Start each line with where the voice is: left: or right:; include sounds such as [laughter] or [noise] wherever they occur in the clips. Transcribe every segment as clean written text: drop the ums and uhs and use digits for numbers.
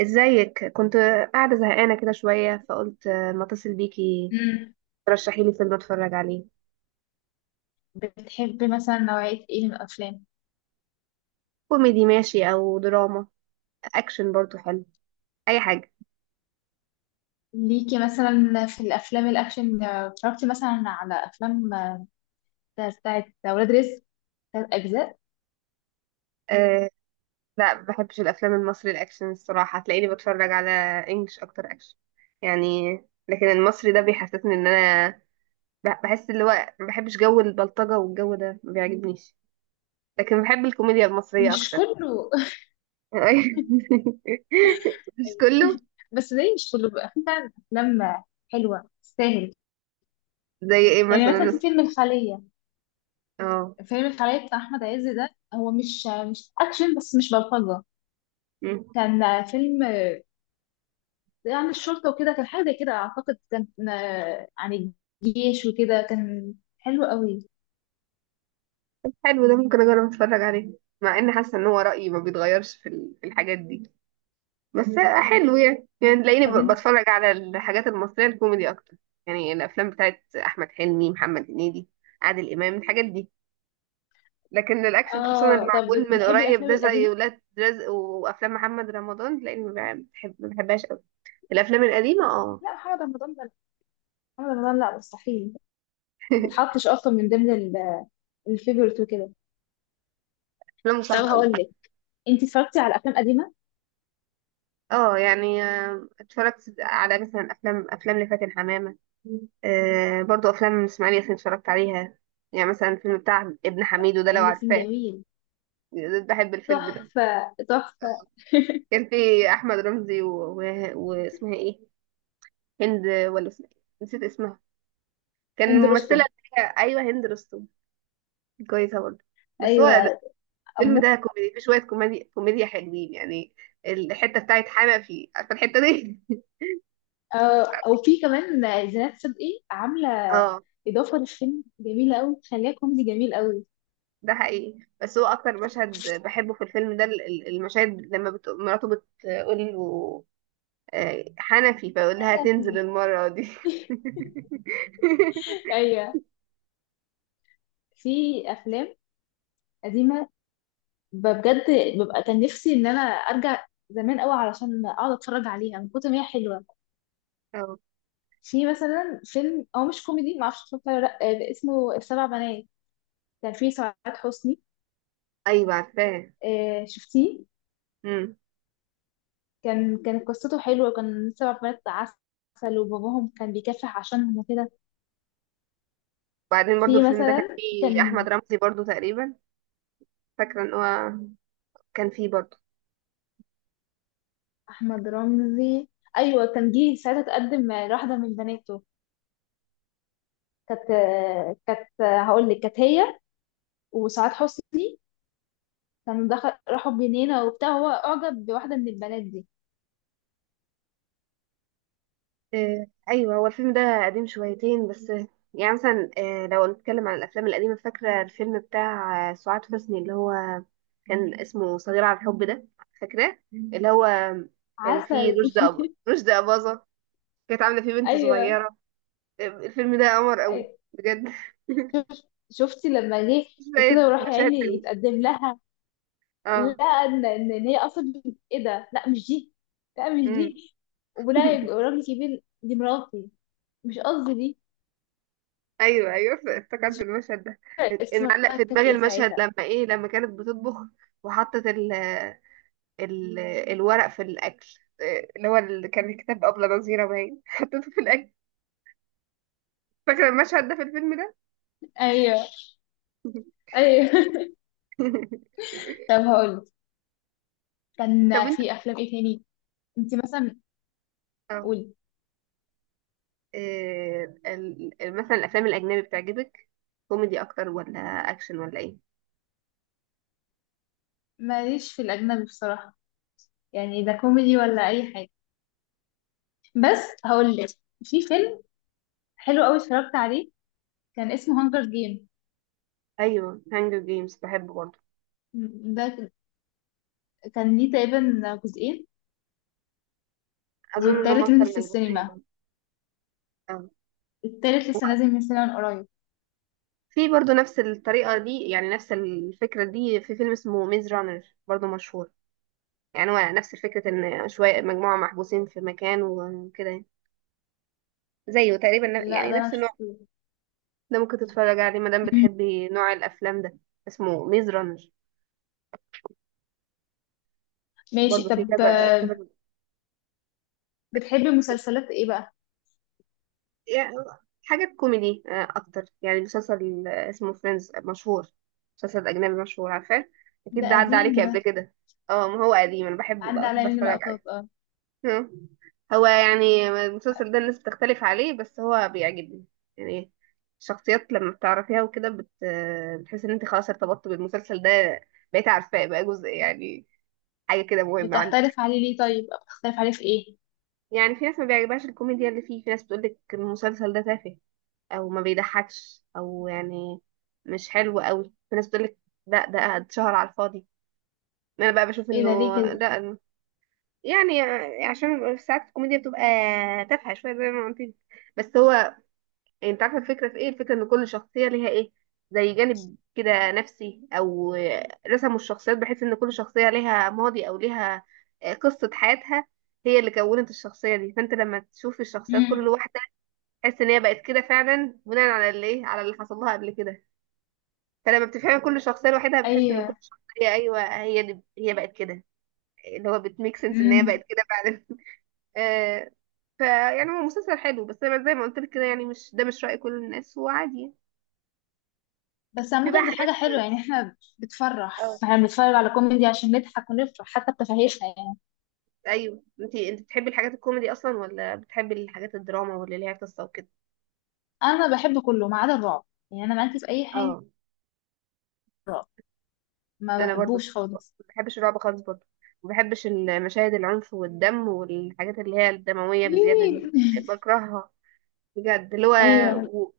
right: ازيك؟ كنت قاعدة زهقانة كده شوية، فقلت ما اتصل بيكي
left: مم.
right: ترشحي لي فيلم اتفرج عليه.
left: بتحبي مثلا نوعية ايه من الأفلام؟
right: كوميدي ماشي، او دراما، اكشن برضو حلو، اي حاجة.
left: ليكي مثلا في الأفلام الأكشن اتفرجتي مثلا على أفلام بتاعت ولاد رزق تلات أجزاء.
right: مم. أه. لا، ما بحبش الافلام المصري الاكشن الصراحة. هتلاقيني بتفرج على انجلش اكتر، اكشن يعني. لكن المصري ده بيحسسني ان انا بحس اللي هو ما بحبش جو البلطجة، والجو ده ما بيعجبنيش. لكن بحب الكوميديا المصرية
left: مش
right: اكتر.
left: كله.
right: [laughs]
left: [laughs]
right: مش
left: أيوة.
right: كله.
left: بس زي مش كله بقى في فعلا أفلام حلوة تستاهل.
right: زي ايه
left: يعني مثلا
right: مثلا؟
left: في فيلم الخلية.
right: اه،
left: فيلم الخلية بتاع أحمد عز ده هو مش أكشن، بس مش بلطجة. كان فيلم عن الشرطة وكده. كان حاجة زي كده أعتقد. كان عن الجيش وكده. كان حلو قوي.
right: حلو، ده ممكن اجرب اتفرج عليه. مع اني حاسه ان هو رايي ما بيتغيرش في في الحاجات دي بس. حلو، يعني تلاقيني
left: طب انت.
right: بتفرج على الحاجات المصريه الكوميدي اكتر. يعني الافلام بتاعت احمد حلمي، محمد هنيدي، عادل امام، الحاجات دي. لكن الاكشن خصوصا اللي
left: اه طب
right: معمول من
left: بتحبي
right: قريب
left: الافلام
right: ده، زي
left: القديمه؟
right: ولاد رزق وافلام محمد رمضان، تلاقيني ما بحبهاش قوي. الافلام القديمه، اه.
left: لا، محمد رمضان ده، محمد رمضان لا، مستحيل. ما
right: [laughs]
left: اتحطش اصلا من ضمن الفيفورت وكده.
right: افلام
left: طب
right: صعبه قوي.
left: هقول لك، انت اتفرجتي على افلام قديمه؟
right: اه، يعني اتفرجت على مثلا افلام لفاتن حمامة. برضو افلام اسماعيل ياسين اتفرجت عليها. يعني مثلا الفيلم بتاع ابن حميدو ده، لو
left: لان كان
right: عارفاه.
left: جميل.
right: بحب الفيلم ده.
left: تحفه تحفه.
right: كان في احمد رمزي و... واسمها ايه، هند ولا اسمها إيه؟ نسيت اسمها. كان
left: هند
right: الممثله
left: رستم.
right: اللي هي، ايوه، هند رستم. كويسه برضه، بس هو
left: ايوه.
right: الفيلم
left: أمو...
right: ده كوميدي، في شويه كوميديا كوميديا حلوين يعني. الحته بتاعت حنا فيه، عارفه الحته دي؟
left: او في كمان زينات صدقي عامله
right: [laughs] اه،
left: اضافه للفيلم، جميله قوي، خليها كوميدي جميل قوي.
right: ده حقيقي. بس هو اكتر مشهد بحبه في الفيلم ده المشاهد لما مراته بتقول له حنفي، فيقول لها
left: انا
right: تنزل
left: في-
right: المرة دي. [laughs]
left: [laughs] ايوه. في افلام قديمه بجد، ببقى كان نفسي ان انا ارجع زمان قوي علشان اقعد اتفرج عليها من كتر ما هي حلوه.
right: أو.
left: في مثلا فيلم هو مش كوميدي، ما اعرفش اتفرجت عليه ولا لا، اسمه السبع بنات. كان فيه سعاد حسني.
right: ايوه عارفاه.
left: شفتيه؟
right: امم.
left: كانت قصته حلوه، وكان سبع بنات عسل وباباهم كان بيكافح عشانهم وكده.
right: وبعدين برضو
left: في
right: الفيلم ده كان
left: مثلا
right: فيه
left: كان
right: احمد رمزي برضو تقريبا، فاكره ان هو كان فيه برضو.
left: احمد رمزي. ايوه، كان جه ساعتها تقدم لواحده من بناته. كانت آه، كانت آه، هقول لك، كانت هي وسعاد حسني كانوا دخل راحوا جنينة وبتاع، هو أعجب بواحدة من البنات دي.
right: ايوه، هو الفيلم ده قديم شويتين بس. يعني مثلا لو نتكلم عن الافلام القديمه، فاكره الفيلم بتاع سعاد حسني، اللي هو كان اسمه صغير على الحب ده، فاكراه؟ اللي هو كان فيه
left: عسل. [laughs]
right: رشدي أباظة، كانت عاملة فيه بنت
left: أيوة.
right: صغيرة. الفيلم ده قمر قوي،
left: أي-
right: بجد. [laughs]
left: شف- شفتي لما جه
right: شوية
left: وكده وراح يا
right: مشاهد
left: عيني
right: حلوة.
left: يتقدم لها.
right: اه.
left: لا، إن هي أصلا إيه ده؟ لا مش دي، لا مش
right: امم.
left: دي، ولا يبقى
right: [laughs]
left: راجل كبير دي مراتي. مش قصدي دي.
right: ايوه، ايوه، افتكرت
left: مش
right: المشهد ده.
left: فاكرة اسمها
right: المعلق في
left: كانت
right: دماغي
left: إيه
right: المشهد
left: ساعتها.
right: لما كانت بتطبخ وحطت ال ال الورق في الاكل. إيه، اللي كان كتاب ابله نظيره باين [laughs] حطيته في الاكل. فاكره المشهد ده في الفيلم ده.
left: أيوه، أيوه. [laughs] طب
right: [laughs]
left: هقولك، كان
right: طب انت.
left: في أفلام إيه تاني؟ أنت مثلا،
right: اه.
left: قولي.
right: مثلا الافلام الاجنبي بتعجبك؟ كوميدي اكتر ولا اكشن ولا ايه؟
left: ماليش في الأجنبي بصراحة. يعني ده كوميدي ولا أي حاجة. بس هقول لك، في فيلم حلو قوي اتفرجت عليه، كان اسمه هانجر جيم.
right: ايوه، هانجر جيمز بحبه برضه.
left: ده كان ليه تقريبا جزئين،
right: اظن انهم
left: والتالت
right: اكتر
left: نزل في
right: من
left: السينما.
right: جزئين، اه.
left: التالت لسه نازل من السينما من قريب.
right: في برضه نفس الطريقه دي، يعني نفس الفكره دي، في فيلم اسمه ميز رانر برضه مشهور. يعني هو نفس فكره ان شويه مجموعه محبوسين في مكان وكده يعني. زيه تقريبا
left: لا
right: يعني
left: ده انا
right: نفس النوع.
left: شفته.
right: ده ممكن تتفرج عليه ما دام
left: مم.
right: بتحبي نوع الافلام ده. اسمه ميز رانر.
left: ماشي.
right: برضه في
left: طب
right: كذا كذا.
left: بتحبي مسلسلات ايه بقى؟
right: يعني حاجة كوميدي أكتر، يعني مسلسل اسمه فريندز، مشهور، مسلسل أجنبي مشهور، عارفاه؟
left: ده
right: أكيد ده عدى
left: قديم
right: عليكي
left: ده.
right: قبل كده. اه، ما هو قديم، أنا بحبه بقى،
left: عدى عليا
right: بحب
left: من
right: أتفرج عليه.
left: لقطات اه
right: آه. هو يعني المسلسل ده الناس بتختلف عليه، بس هو بيعجبني يعني. الشخصيات لما بتعرفيها وكده بت... آه، بتحس إن أنت خلاص ارتبطت بالمسلسل ده، بقيت عارفاه بقى جزء يعني، حاجة كده مهمة عندك.
left: بتختلف عليه ليه طيب؟ بتختلف عليه في ايه؟
right: يعني في ناس ما بيعجبهاش الكوميديا اللي فيه، في ناس بتقولك المسلسل ده تافه، او ما بيضحكش، او يعني مش حلو قوي. في ناس بتقولك لا، ده اتشهر على الفاضي. انا بقى بشوف
left: ايه ده ليه
right: انه
left: كده؟
right: لا. يعني عشان ساعات الكوميديا بتبقى تافهه شويه زي ما قلت لك. بس هو، انت عارفه الفكره في ايه؟ الفكره ان كل شخصيه ليها ايه، زي جانب كده نفسي، او رسموا الشخصيات بحيث ان كل شخصيه ليها ماضي، او ليها قصه حياتها هي اللي كونت الشخصيه دي. فانت لما تشوف الشخصيات كل
left: امم.
right: واحده، تحس ان هي بقت كده فعلا، بناء على اللي ايه على اللي حصل لها قبل كده. فلما بتفهمي كل شخصيه لوحدها، بتحس ان كل
left: ايوه.
right: شخصيه، ايوه هي دي، هي بقت كده. اللي هو بتميك سنس ان هي بقت
left: امم.
right: كده فعلا. [laughs] آه. فيعني هو مسلسل حلو، بس انا زي ما قلت لك كده، يعني مش راي كل الناس، وعادي.
left: بس
right: في بقى
left: عامة دي
right: حاجات.
left: حاجة حلوة يعني، احنا بتفرح،
right: اه.
left: احنا بنتفرج على كوميدي عشان نضحك ونفرح حتى بتفاهيشنا يعني.
right: ايوه، انت بتحبي الحاجات الكوميدي اصلا، ولا بتحبي الحاجات الدراما واللي ليها قصه وكده؟
left: انا بحب كله ما عدا الرعب. يعني انا معاكي في اي حاجه.
right: اه.
left: رعب ما
right: انا برضو ما
left: بحبوش
right: بحبش
left: خالص.
right: ما بحبش الرعب خالص برضو. ما بحبش المشاهد العنف والدم، والحاجات اللي هي الدمويه بزياده دي،
left: إيه. [laughs]
right: بكرهها بجد اللي هو.
left: ايوه.
right: و...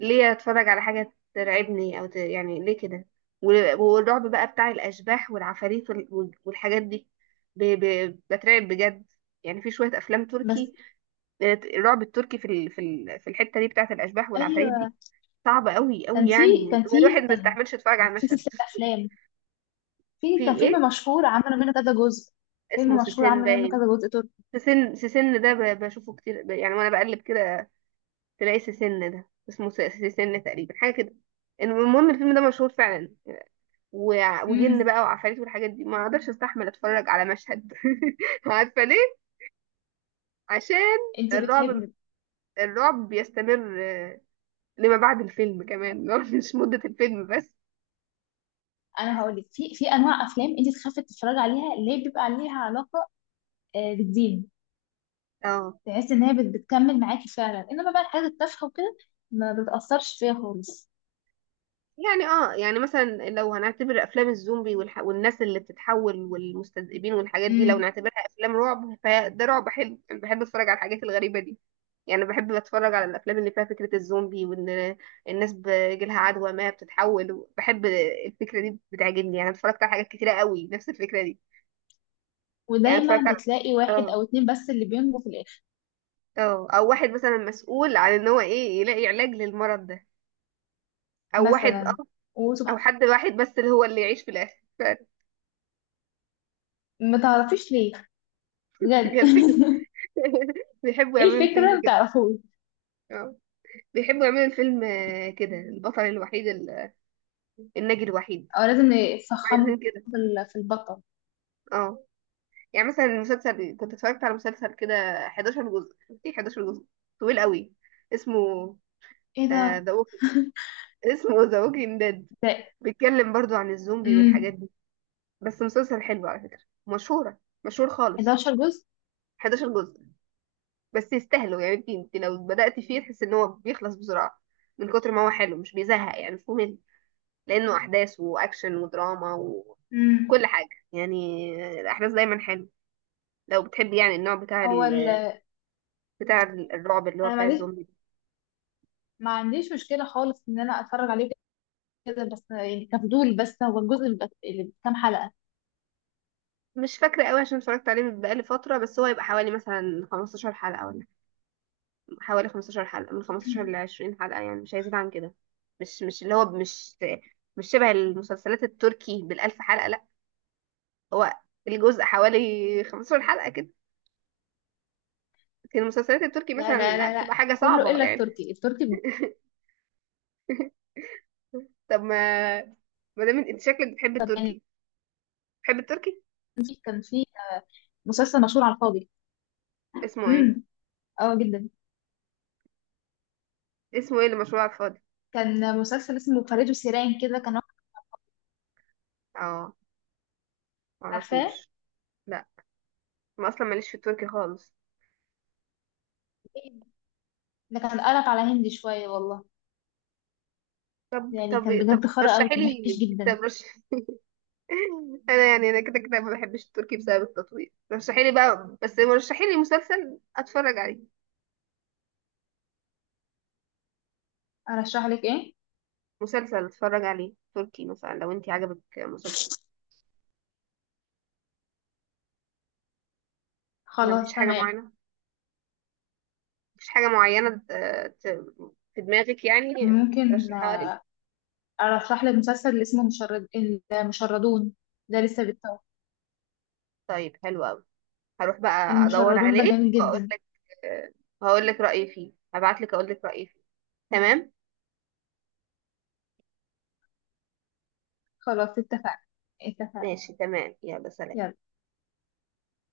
right: ليه اتفرج على حاجة ترعبني، او يعني ليه كده؟ والرعب بقى بتاع الاشباح والعفاريت والحاجات دي بترعب بجد. يعني في شوية افلام
left: بس
right: تركي، الرعب التركي في الحتة دي بتاعة الاشباح والعفاريت دي،
left: ايوه،
right: صعبة قوي
left: كان
right: قوي،
left: في
right: يعني أنا
left: كان
right: الواحد
left: في
right: ما
left: كان
right: يستحملش يتفرج على
left: في
right: المشهد.
left: سلسله
right: [laughs]
left: افلام.
right: في
left: كان
right: ايه؟
left: فيلم مشهور عملوا منه كذا جزء.
right: اسمه
left: فيلم مشهور
right: سيسين
left: عملوا منه
right: باين.
left: كذا جزء تركي.
right: سيسين ده بشوفه كتير، يعني وانا بقلب كده تلاقي سيسن ده، اسمه سيسن تقريبا، حاجه كده. المهم الفيلم ده مشهور فعلا. وجن
left: امم
right: بقى وعفاريت والحاجات دي، ما اقدرش استحمل اتفرج على مشهد. [laughs] عارفه ليه؟ عشان
left: انت
right: الرعب
left: بتحبي.
right: الرعب بيستمر لما بعد الفيلم كمان. [laughs] مش مده الفيلم بس.
left: انا هقول لك، في انواع افلام انت تخافي تتفرجي عليها، اللي هي بيبقى عليها علاقه بالدين،
right: اه
left: تحس ان هي بتكمل معاكي فعلا. انما بقى الحاجات التافهه وكده ما بتاثرش فيها خالص.
right: يعني، مثلا لو هنعتبر افلام الزومبي والناس اللي بتتحول والمستذئبين والحاجات دي، لو نعتبرها افلام رعب، فده رعب حلو، انا بحب اتفرج على الحاجات الغريبه دي. يعني بحب اتفرج على الافلام اللي فيها فكره الزومبي، وان الناس بيجيلها عدوى ما بتتحول، بحب الفكره دي، بتعجبني يعني. اتفرجت على حاجات كتيره قوي نفس الفكره دي. يعني اتفرجت
left: ودايما
right: على،
left: بتلاقي واحد
right: اه
left: او اتنين بس اللي بينجوا في الاخر.
right: اه او واحد مثلا مسؤول عن ان هو ايه يلاقي علاج للمرض ده، او واحد،
left: مثلا،
right: او
left: وسبحان،
right: حد واحد بس اللي هو اللي يعيش في الاخر
left: ما تعرفيش ليه
right: [laughs]
left: بجد.
right: هي الفكره. [laughs] بيحبوا
left: [laughs] ايه
right: يعملوا
left: الفكرة،
right: الفيلم
left: ما
right: كده.
left: تعرفوش؟
right: اه. بيحبوا يعملوا الفيلم كده، البطل الوحيد، الناجي الوحيد،
left: او لازم يفخموا
right: عايزين كده.
left: في البطل.
right: اه، يعني مثلا المسلسل كنت اتفرجت على مسلسل كده، 11 جزء، ايه 11 جزء، طويل قوي، اسمه
left: ايه ده.
right: ذا ووكينج
left: [laughs]
right: اسمه [laughs] ذا ووكينج ديد.
left: ده
right: بيتكلم برضو عن الزومبي والحاجات
left: امم
right: دي. بس مسلسل حلو على فكرة، مشهورة مشهور خالص.
left: 11 جزء.
right: 11 جزء، بس يستاهلوا يعني. انت لو بدأت فيه تحس ان هو بيخلص بسرعة، من كتر ما هو حلو، مش بيزهق يعني، مش ممل، لأنه أحداث وأكشن ودراما
left: امم.
right: وكل حاجة يعني. الأحداث دايما حلوة. لو بتحبي يعني النوع
left: هو ال-
right: بتاع الرعب، اللي هو
left: انا ما
right: بتاع
left: عنديش
right: الزومبي
left: ما عنديش مشكلة خالص ان انا اتفرج عليه كده، بس يعني كفضول. بس هو الجزء اللي بكام حلقة؟
right: ده. مش فاكرة قوي عشان اتفرجت عليه من بقالي فترة، بس هو يبقى حوالي مثلا 15 حلقة، ولا حوالي 15 حلقة، من 15 ل
left: [laughs]
right: 20 حلقة يعني، مش هيزيد عن كده. مش مش اللي هو مش شبه المسلسلات التركي بالألف حلقة، لا. هو الجزء حوالي 15 حلقة كده. لكن المسلسلات التركي
left: لا
right: مثلا،
left: لا
right: لا،
left: لا لا،
right: بتبقى حاجة
left: كله
right: صعبة
left: الا
right: يعني.
left: التركي. التركي.
right: [laughs] طب، ما دام انت شكلك بتحب
left: طب يعني
right: التركي، بتحب التركي.
left: كان في مسلسل مشهور على الفاضي.
right: اسمه
left: امم
right: ايه؟
left: اه جدا.
right: اسمه ايه اللي مشهور على الفاضي؟
left: كان مسلسل اسمه فريد وسيران كده، كان واحد.
right: اه،
left: عارفاه؟
right: معرفوش، لا. ما اصلا ماليش في التركي خالص.
left: ده كان قلب على هندي شوية والله.
right: طب
left: يعني كان
right: طب طب
left: بجد خرا أوي،
right: رشحي
left: كان
right: لي.
left: وحش جدا.
right: طب رش [laughs] انا، كده كده ما بحبش التركي بسبب التطوير. رشحي لي بقى، بس رشحي لي مسلسل اتفرج عليه،
left: أرشح لك إيه؟
right: مسلسل اتفرج عليه تركي مثلا، لو انت عجبك مسلسل. ما
left: خلاص
right: فيش حاجه
left: تمام.
right: معينه مفيش حاجه معينه ت- في دماغك يعني،
left: ممكن
right: ترشحها لي؟
left: أرشح لك مسلسل اللي اسمه مشرد، المشردون. ده لسه بيتصور.
right: طيب، حلو قوي. هروح بقى ادور
left: المشردون ده
right: عليه
left: جميل
right: واقول
left: جدا.
right: لك، هقول لك رايي فيه. هبعت لك اقول لك رايي فيه. تمام.
left: خلاص اتفقنا، اتفقنا.
right: ماشي، تمام، يلا، سلام.
left: يلا.